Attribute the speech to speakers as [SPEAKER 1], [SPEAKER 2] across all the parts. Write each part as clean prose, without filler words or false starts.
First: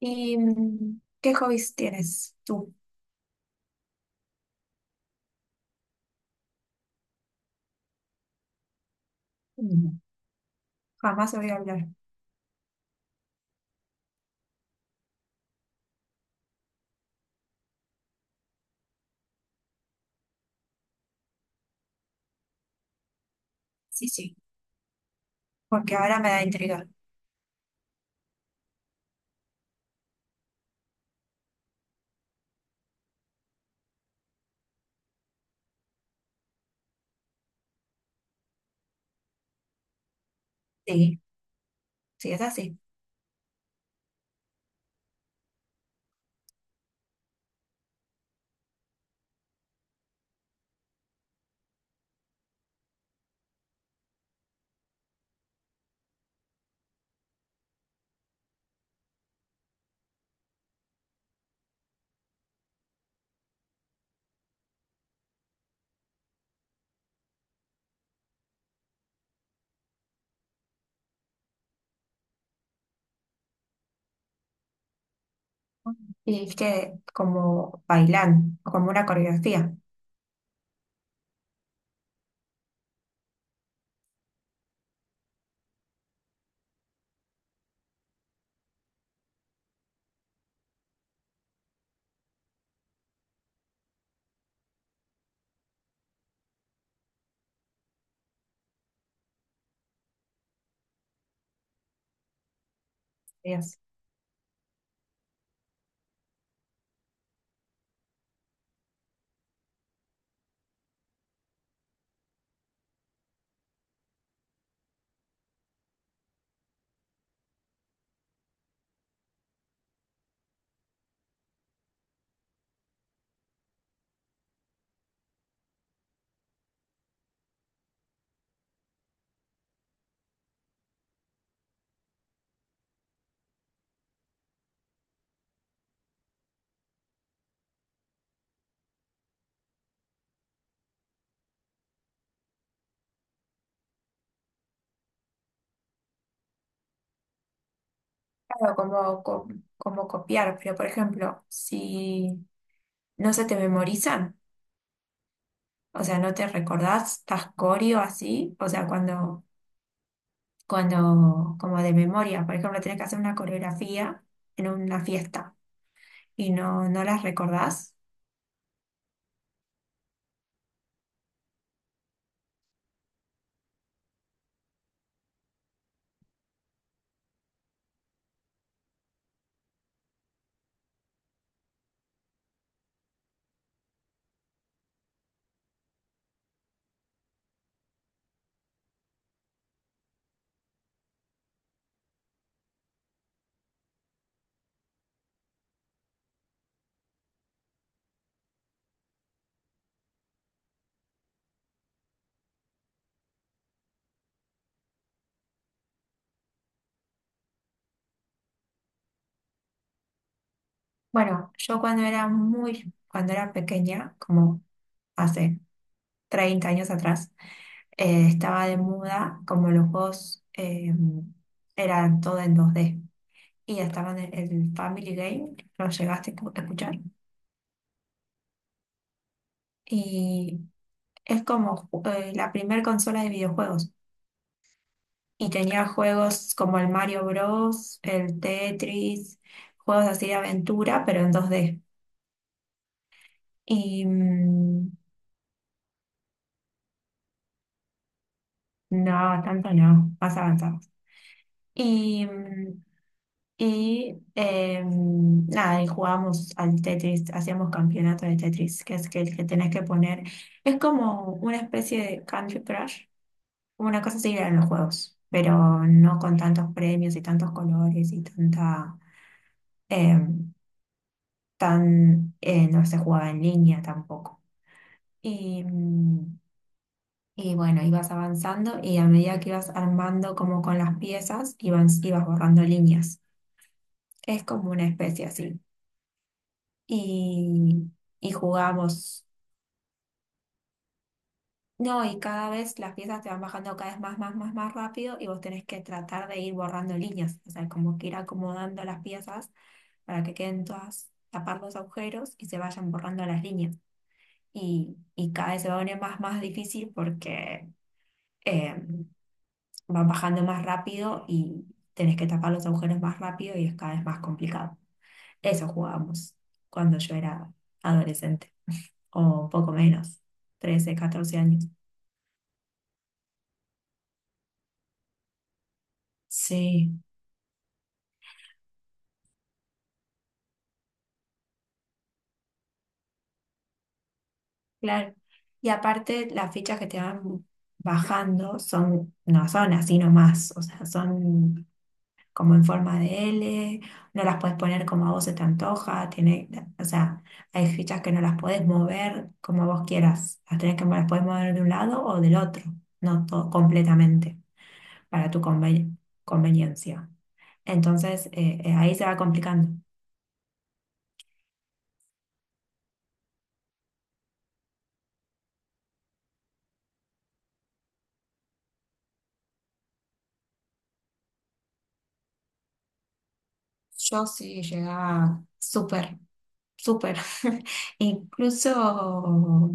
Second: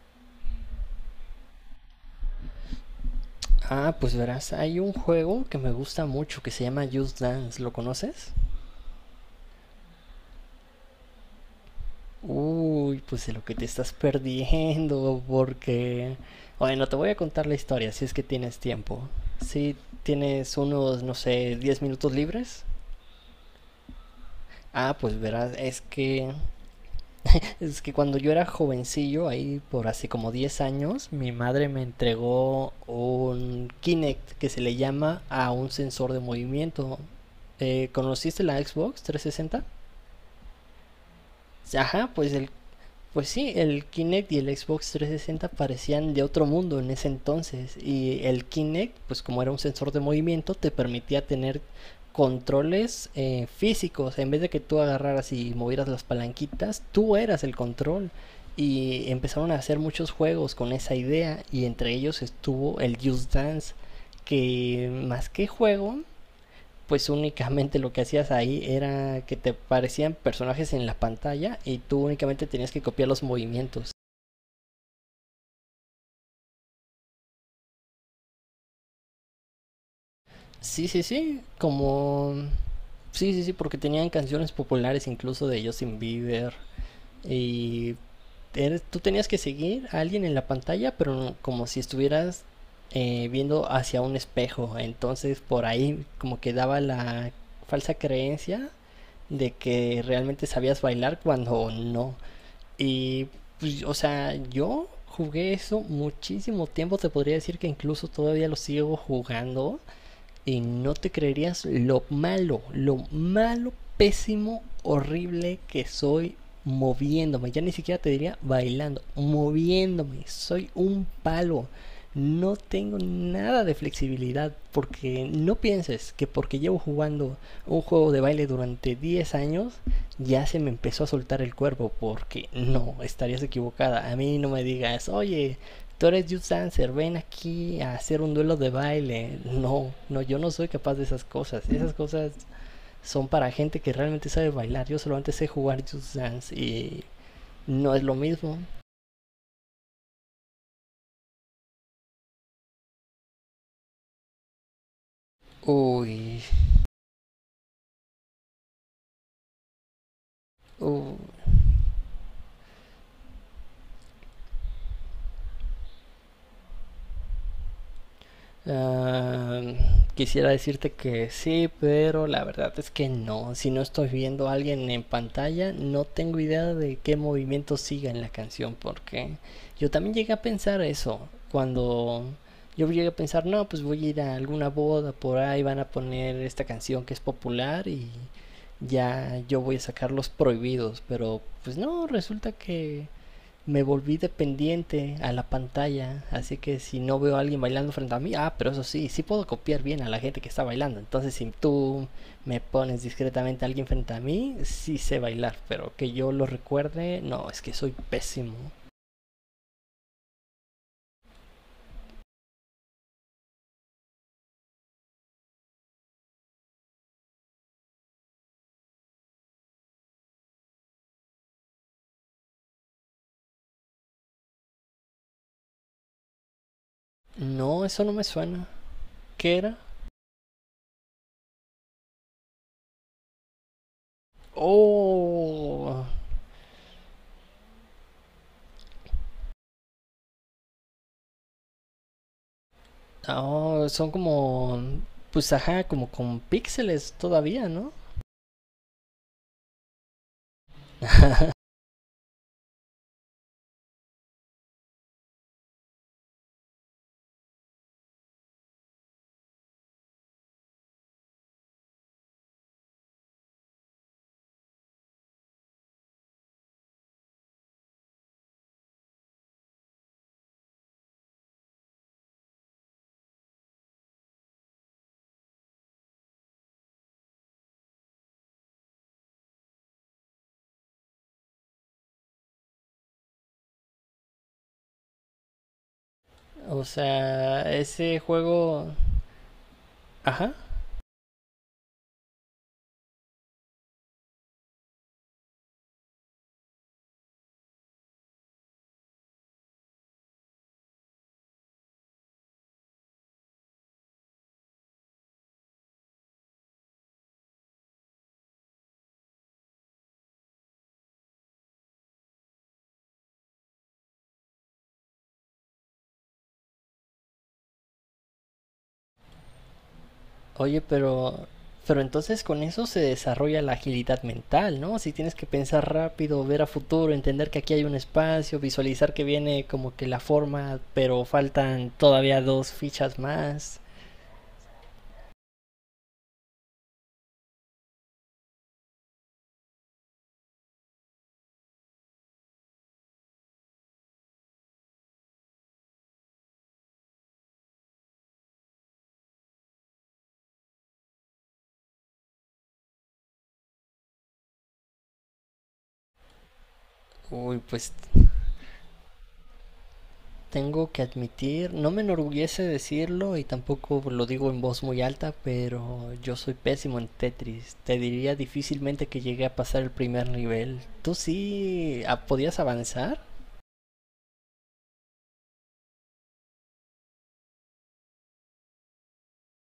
[SPEAKER 1] ¿Y qué hobbies tienes tú?
[SPEAKER 2] Ah, pues verás, hay un juego que me gusta mucho que se llama Just Dance, ¿lo conoces?
[SPEAKER 1] Mm. Jamás voy a hablar.
[SPEAKER 2] Uy, pues de lo que te estás perdiendo, porque... Bueno, te voy a contar la historia si es que tienes tiempo. Si tienes unos, no sé, 10 minutos libres.
[SPEAKER 1] Sí, sí,
[SPEAKER 2] Ah, pues verás, es
[SPEAKER 1] porque ahora me
[SPEAKER 2] que...
[SPEAKER 1] da intriga.
[SPEAKER 2] Es que cuando yo era jovencillo, ahí por hace como 10 años, mi madre me entregó un Kinect que se le llama a un sensor de movimiento. ¿Conociste la Xbox 360?
[SPEAKER 1] Sí,
[SPEAKER 2] Ajá,
[SPEAKER 1] sí, es así.
[SPEAKER 2] pues sí, el Kinect y el Xbox 360 parecían de otro mundo en ese entonces. Y el Kinect, pues como era un sensor de movimiento, te permitía tener controles físicos. En vez de que tú agarraras y movieras las palanquitas, tú eras el control. Y empezaron a hacer muchos juegos con esa idea. Y entre ellos estuvo el Just Dance. Que más que juego, pues únicamente lo que hacías ahí era que te parecían personajes en la pantalla y tú únicamente tenías que copiar los movimientos.
[SPEAKER 1] Mm. Y es que como bailan, como una coreografía.
[SPEAKER 2] Sí, sí, sí, como... Sí, sí, sí, porque tenían canciones populares incluso de Justin Bieber y tú tenías que seguir a alguien en la pantalla, pero como si estuvieras viendo hacia un espejo. Entonces por ahí como que daba la falsa creencia de que realmente sabías bailar cuando no. Y,
[SPEAKER 1] Dios.
[SPEAKER 2] pues, o sea, yo jugué eso muchísimo tiempo, te podría decir que incluso todavía lo sigo jugando y no te creerías lo malo, pésimo, horrible que soy moviéndome. Ya ni siquiera te diría bailando, moviéndome. Soy un palo. No tengo nada de flexibilidad porque no pienses que porque llevo jugando un juego de baile durante 10 años ya se me empezó a soltar el cuerpo porque no, estarías equivocada. A mí no me digas, oye, tú eres you dancer, ven aquí a hacer un duelo de baile. No, no, yo no soy capaz de esas cosas. Esas cosas son para gente que realmente sabe bailar. Yo solamente sé jugar you dance y no es lo mismo.
[SPEAKER 1] Claro, como, como copiar, pero por ejemplo, si no se te memorizan, o sea, no
[SPEAKER 2] Uy,
[SPEAKER 1] te recordás, estás coreo así, o sea, cuando,
[SPEAKER 2] uy.
[SPEAKER 1] cuando, como de memoria, por ejemplo, tenés que hacer una coreografía en una fiesta y no, no las recordás.
[SPEAKER 2] Ah, quisiera decirte que sí, pero la verdad es que no. Si no estoy viendo a alguien en pantalla, no tengo idea de qué movimiento siga en la canción, porque yo también llegué a pensar eso. Cuando yo llegué a pensar, no, pues voy a ir a alguna boda por ahí, van a poner esta canción que es popular y ya yo voy a sacar los prohibidos, pero pues no, resulta que me volví dependiente a la pantalla, así que si no veo a alguien bailando frente a mí, ah, pero eso sí, sí puedo copiar bien a la gente que está bailando. Entonces, si tú me pones discretamente a alguien frente a mí, sí sé bailar, pero que yo lo recuerde, no, es que soy pésimo.
[SPEAKER 1] Bueno, yo cuando era pequeña, como hace 30 años atrás, estaba de muda, como los juegos eran todo en dos d. Y estaban el Family Game, lo llegaste a a escuchar.
[SPEAKER 2] No, eso no me suena. ¿Qué era?
[SPEAKER 1] Y es como la primer consola de videojuegos. Y tenía
[SPEAKER 2] Oh,
[SPEAKER 1] juegos como el Mario Bros, el Tetris, juegos así de aventura, pero en dos d.
[SPEAKER 2] oh,
[SPEAKER 1] Y
[SPEAKER 2] son como, pues ajá, como con píxeles todavía, ¿no?
[SPEAKER 1] no, tanto no, más avanzado. Y, mm, nada, y jugábamos al Tetris, hacíamos campeonato de Tetris, que es que el que tenés que poner. Es como una especie de Candy Crush, una cosa así en los juegos, pero no con tantos premios y tantos colores y tanta, em, no se jugaba en línea tampoco. Y, mm, y bueno, ibas avanzando y a medida que ibas armando como con las piezas, ibas borrando líneas. Es como una especie así.
[SPEAKER 2] O sea,
[SPEAKER 1] Y,
[SPEAKER 2] ese
[SPEAKER 1] y
[SPEAKER 2] juego,
[SPEAKER 1] jugamos.
[SPEAKER 2] ajá.
[SPEAKER 1] No, y cada vez las piezas te van bajando cada vez más rápido y vos tenés que tratar de ir borrando líneas, o sea, como que ir acomodando las piezas para que queden todas, tapar los agujeros y se vayan borrando las líneas. Y cada vez se va a poner más difícil porque eh, van bajando más rápido y tenés que tapar los agujeros más rápido y es cada vez más complicado. Eso jugábamos cuando yo era adolescente, o poco menos,
[SPEAKER 2] Oye,
[SPEAKER 1] 13 14
[SPEAKER 2] pero,
[SPEAKER 1] años.
[SPEAKER 2] entonces con eso se desarrolla la agilidad mental, ¿no? Si tienes que pensar rápido, ver a
[SPEAKER 1] Sí,
[SPEAKER 2] futuro, entender que aquí hay un espacio, visualizar que viene como que la forma, pero faltan todavía dos fichas más.
[SPEAKER 1] claro. Y aparte, las fichas que te van bajando son, no son así nomás, o sea, son como en forma de L, no las puedes poner como a vos se te antoja, tiene, o sea, hay fichas que no las puedes mover como vos quieras, las tenés que, las puedes mover de un lado o del otro, no to- completamente, para tu conveniencia.
[SPEAKER 2] Uy, pues
[SPEAKER 1] Entonces, ahí se va complicando.
[SPEAKER 2] tengo que admitir, no me enorgullece decirlo y tampoco lo digo en voz muy alta, pero yo soy pésimo en Tetris. Te diría difícilmente que llegué a pasar el primer nivel. ¿Tú sí podías avanzar?
[SPEAKER 1] Yo sí llegaba súper, súper. Incluso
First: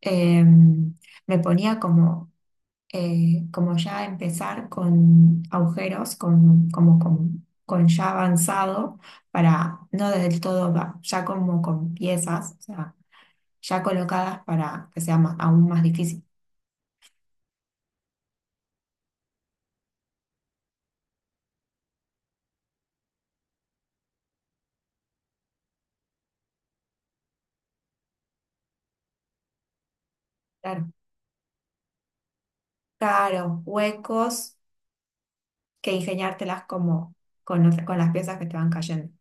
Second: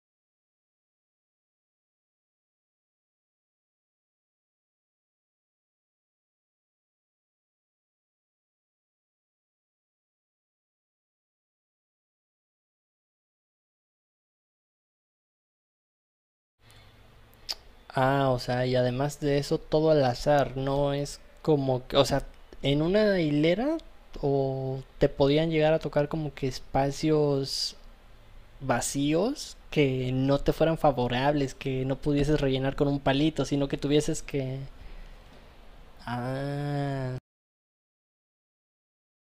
[SPEAKER 1] em, me ponía como, como ya empezar con agujeros, con ya avanzado, para no del todo, ya como con piezas, o sea, ya colocadas para que sea aún más difícil.
[SPEAKER 2] Ah, o sea, y además de eso, todo al azar, no es como que, o sea, en una hilera o te podían llegar a tocar como que espacios vacíos que no te fueran
[SPEAKER 1] Claro,
[SPEAKER 2] favorables, que no pudieses rellenar con un palito,
[SPEAKER 1] claro,
[SPEAKER 2] sino que tuvieses
[SPEAKER 1] huecos
[SPEAKER 2] que...
[SPEAKER 1] que ingeniártelas como
[SPEAKER 2] Ah,
[SPEAKER 1] con, con las piezas que te van cayendo.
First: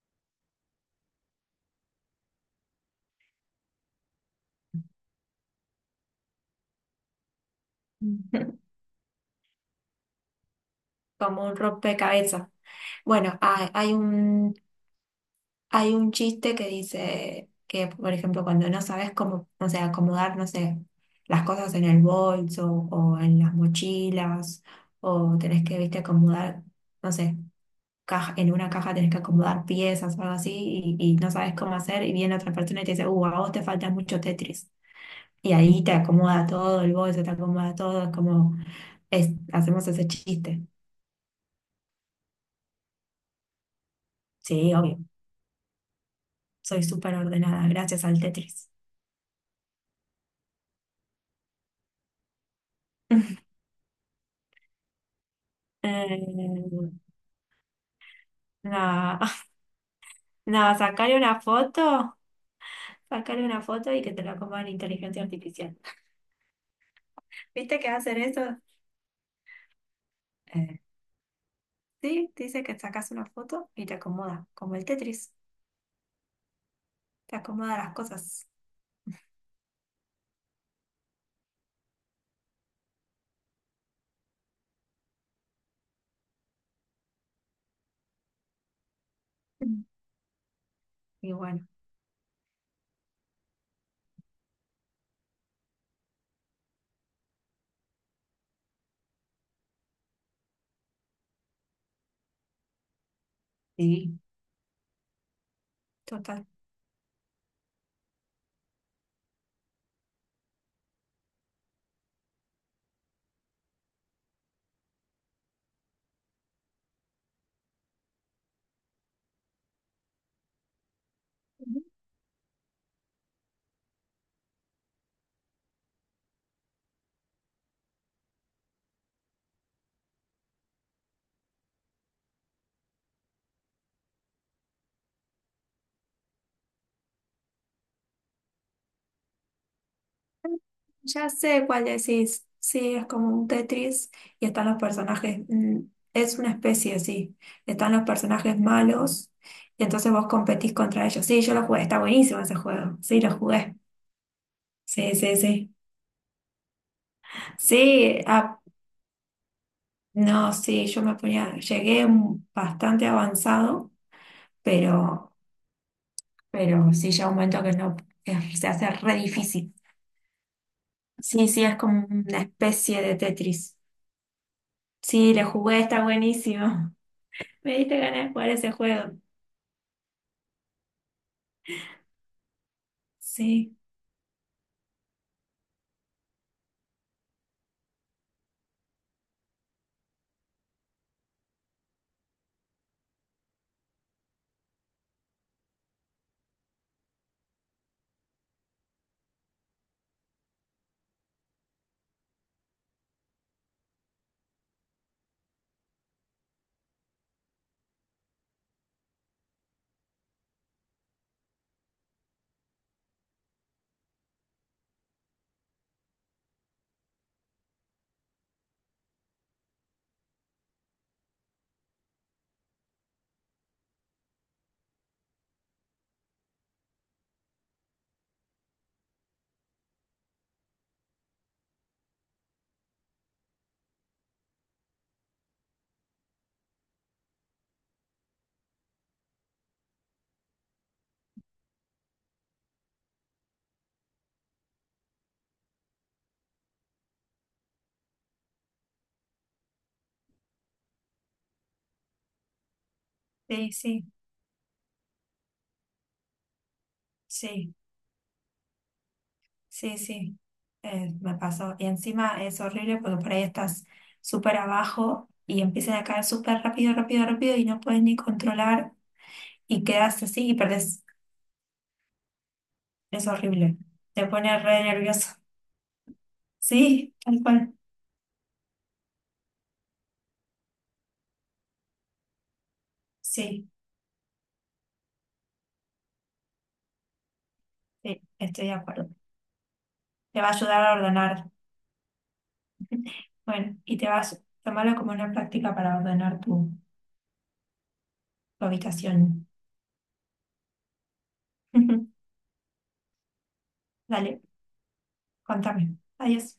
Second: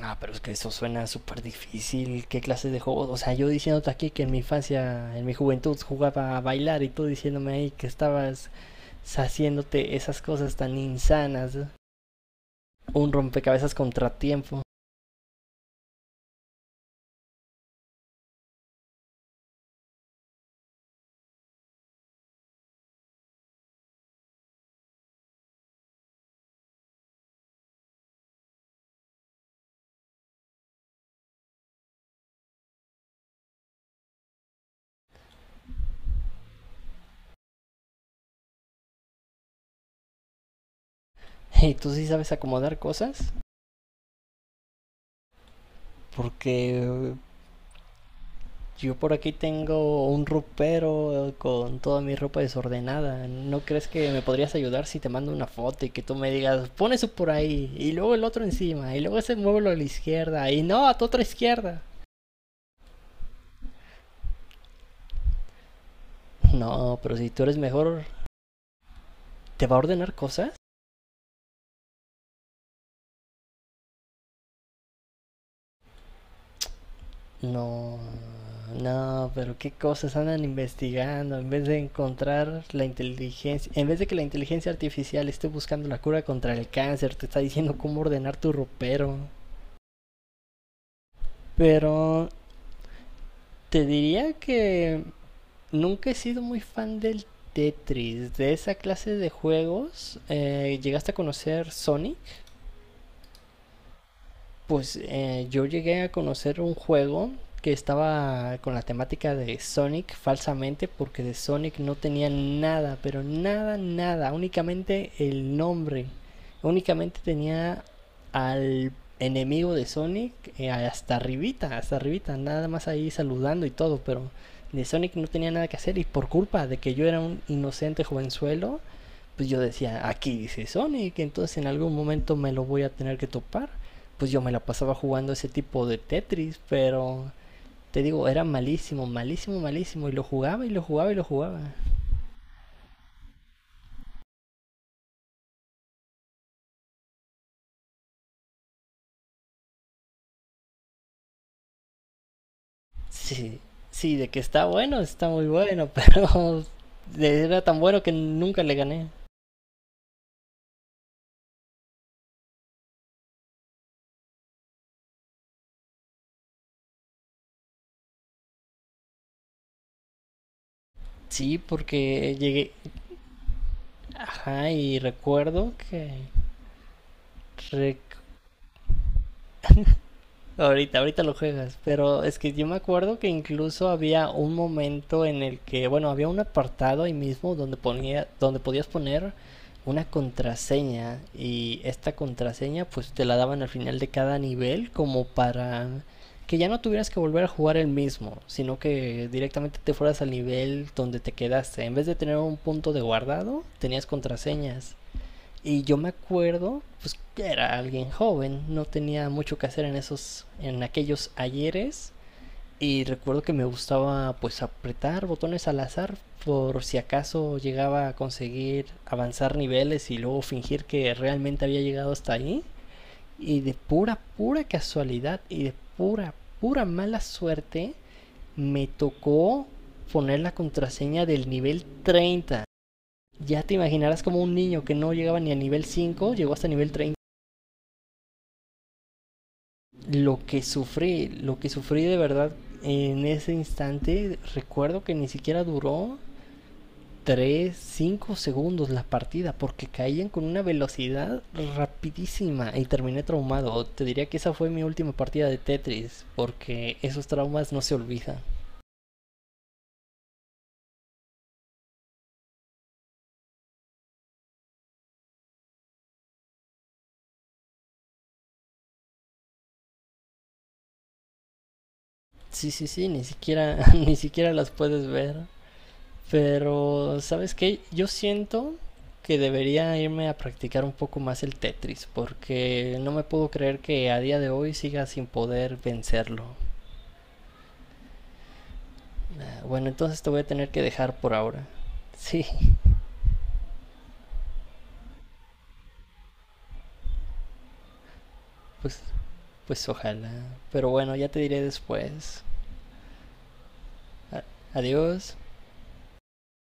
[SPEAKER 2] ah, pero es que eso suena súper difícil, ¿qué clase de juego? O sea, yo diciéndote aquí que en mi infancia, en mi juventud jugaba a bailar y tú diciéndome ahí que estabas haciéndote esas cosas tan
[SPEAKER 1] Como
[SPEAKER 2] insanas,
[SPEAKER 1] un
[SPEAKER 2] ¿no?
[SPEAKER 1] rompecabezas.
[SPEAKER 2] Un
[SPEAKER 1] Bueno,
[SPEAKER 2] rompecabezas contratiempo.
[SPEAKER 1] hay un chiste que dice que, por ejemplo, cuando no sabes cómo, no sé, acomodar, no sé, las cosas en el bolso o en las mochilas, o tenés que, viste, acomodar, no sé, caja, en una caja tenés que acomodar piezas o algo así y no sabes cómo hacer y viene otra persona y te dice, a vos te falta mucho Tetris. Y ahí te acomoda todo el bolso, te acomoda todo, es, hacemos ese chiste.
[SPEAKER 2] ¿Y tú sí sabes acomodar cosas?
[SPEAKER 1] Sí, obvio.
[SPEAKER 2] Porque
[SPEAKER 1] Soy súper ordenada, gracias al Tetris.
[SPEAKER 2] yo por aquí tengo un ropero con toda mi ropa desordenada. ¿No crees que me podrías ayudar si te mando una foto y que tú me digas,
[SPEAKER 1] Eh,
[SPEAKER 2] pon eso por ahí, y luego el otro encima, y luego ese
[SPEAKER 1] nada,
[SPEAKER 2] muévelo a la izquierda, y
[SPEAKER 1] nada,
[SPEAKER 2] no, a tu otra izquierda?
[SPEAKER 1] sacarle una foto y que te la coma la inteligencia artificial.
[SPEAKER 2] No, pero si tú eres
[SPEAKER 1] ¿Viste que
[SPEAKER 2] mejor,
[SPEAKER 1] hacen eso?
[SPEAKER 2] ¿te va a ordenar cosas?
[SPEAKER 1] Eh, sí, te dice que sacas una foto y te acomoda, como el Tetris, te acomoda las
[SPEAKER 2] No,
[SPEAKER 1] cosas.
[SPEAKER 2] no, pero qué cosas andan investigando en vez de encontrar la inteligencia, en vez de que la inteligencia artificial esté buscando la cura contra el cáncer, te está diciendo cómo ordenar tu ropero.
[SPEAKER 1] Mm. Y bueno,
[SPEAKER 2] Pero te diría que nunca he sido muy fan del Tetris, de esa clase de juegos. ¿Llegaste a conocer Sonic?
[SPEAKER 1] sí,
[SPEAKER 2] Pues yo llegué a
[SPEAKER 1] total.
[SPEAKER 2] conocer un juego que estaba con la temática de Sonic falsamente porque de Sonic no tenía nada, pero nada, nada, únicamente el nombre, únicamente tenía al enemigo de Sonic hasta arribita, nada más ahí saludando y todo, pero de Sonic no tenía nada que hacer y por culpa de que yo era un inocente jovenzuelo, pues yo decía, aquí dice Sonic, entonces en algún momento me lo voy a tener que topar. Pues yo me la pasaba jugando ese tipo de Tetris, pero te digo, era malísimo, malísimo, malísimo. Y lo jugaba y lo jugaba y lo
[SPEAKER 1] Ya
[SPEAKER 2] jugaba.
[SPEAKER 1] sé cuál decís. Sí, es como un Tetris y están los personajes. Es una especie, sí. Están los personajes malos y entonces vos competís contra ellos. Sí, yo lo jugué. Está buenísimo ese juego. Sí, lo
[SPEAKER 2] Sí,
[SPEAKER 1] jugué.
[SPEAKER 2] sí, de que está bueno,
[SPEAKER 1] Sí,
[SPEAKER 2] está
[SPEAKER 1] sí,
[SPEAKER 2] muy
[SPEAKER 1] sí.
[SPEAKER 2] bueno, pero era tan bueno que
[SPEAKER 1] Sí,
[SPEAKER 2] nunca
[SPEAKER 1] ah,
[SPEAKER 2] le gané.
[SPEAKER 1] no, sí, yo me ponía. Bastante avanzado, pero, pero sí, llega un momento que no, que se hace re difícil. Sí,
[SPEAKER 2] Sí,
[SPEAKER 1] sí, es como
[SPEAKER 2] porque
[SPEAKER 1] una
[SPEAKER 2] llegué,
[SPEAKER 1] especie de Tetris.
[SPEAKER 2] ajá, y
[SPEAKER 1] Sí, lo
[SPEAKER 2] recuerdo
[SPEAKER 1] jugué, está
[SPEAKER 2] que...
[SPEAKER 1] buenísimo. Me diste ganas de jugar ese juego.
[SPEAKER 2] Ahorita, ahorita lo juegas, pero es que yo me acuerdo que
[SPEAKER 1] Sí,
[SPEAKER 2] incluso había un momento en el que, bueno, había un apartado ahí mismo donde ponía, donde podías poner una contraseña y esta contraseña pues te la daban al final de cada nivel como para que ya no tuvieras que volver a jugar el mismo, sino que directamente te fueras al nivel donde te quedaste. En vez de tener un punto de guardado, tenías contraseñas. Y yo me acuerdo, pues que era alguien joven, no tenía mucho que hacer en esos, en aquellos ayeres. Y recuerdo que me gustaba pues apretar botones al azar por si acaso llegaba a conseguir avanzar niveles y luego fingir que realmente había llegado hasta ahí. Y de pura, pura casualidad y de pura, pura mala suerte me tocó poner la contraseña del nivel 30. Ya te imaginarás, como un niño que no llegaba ni a nivel 5, llegó hasta nivel 30. Lo que sufrí de verdad en ese instante, recuerdo que ni siquiera duró 3, 5 segundos la partida, porque caían con una velocidad rapidísima y terminé
[SPEAKER 1] sí,
[SPEAKER 2] traumado. Te
[SPEAKER 1] sí,
[SPEAKER 2] diría que esa fue mi última partida de Tetris, porque esos traumas
[SPEAKER 1] sí,
[SPEAKER 2] no se olvidan.
[SPEAKER 1] sí, sí. Me pasó. Y encima es horrible porque por ahí estás súper abajo y empiezan a caer súper rápido y no puedes ni controlar y quedas así y perdés.
[SPEAKER 2] Sí, sí, sí, ni
[SPEAKER 1] Es
[SPEAKER 2] siquiera,
[SPEAKER 1] horrible.
[SPEAKER 2] ni
[SPEAKER 1] Te
[SPEAKER 2] siquiera
[SPEAKER 1] pone
[SPEAKER 2] las
[SPEAKER 1] re
[SPEAKER 2] puedes ver.
[SPEAKER 1] nervioso. Sí,
[SPEAKER 2] Pero,
[SPEAKER 1] tal
[SPEAKER 2] ¿sabes
[SPEAKER 1] cual.
[SPEAKER 2] qué? Yo siento que debería irme a practicar un poco más el Tetris, porque no me puedo
[SPEAKER 1] Sí,
[SPEAKER 2] creer que a día de hoy siga sin poder vencerlo.
[SPEAKER 1] sí, estoy de acuerdo.
[SPEAKER 2] Bueno, entonces te voy a
[SPEAKER 1] Te va a
[SPEAKER 2] tener que
[SPEAKER 1] ayudar a
[SPEAKER 2] dejar
[SPEAKER 1] ordenar.
[SPEAKER 2] por ahora. Sí,
[SPEAKER 1] Bueno, y te vas a tomarlo como una práctica para ordenar tu, tu
[SPEAKER 2] pues,
[SPEAKER 1] habitación.
[SPEAKER 2] ojalá. Pero bueno, ya te diré después. A-
[SPEAKER 1] Dale.
[SPEAKER 2] Adiós.
[SPEAKER 1] Cuéntame. Adiós.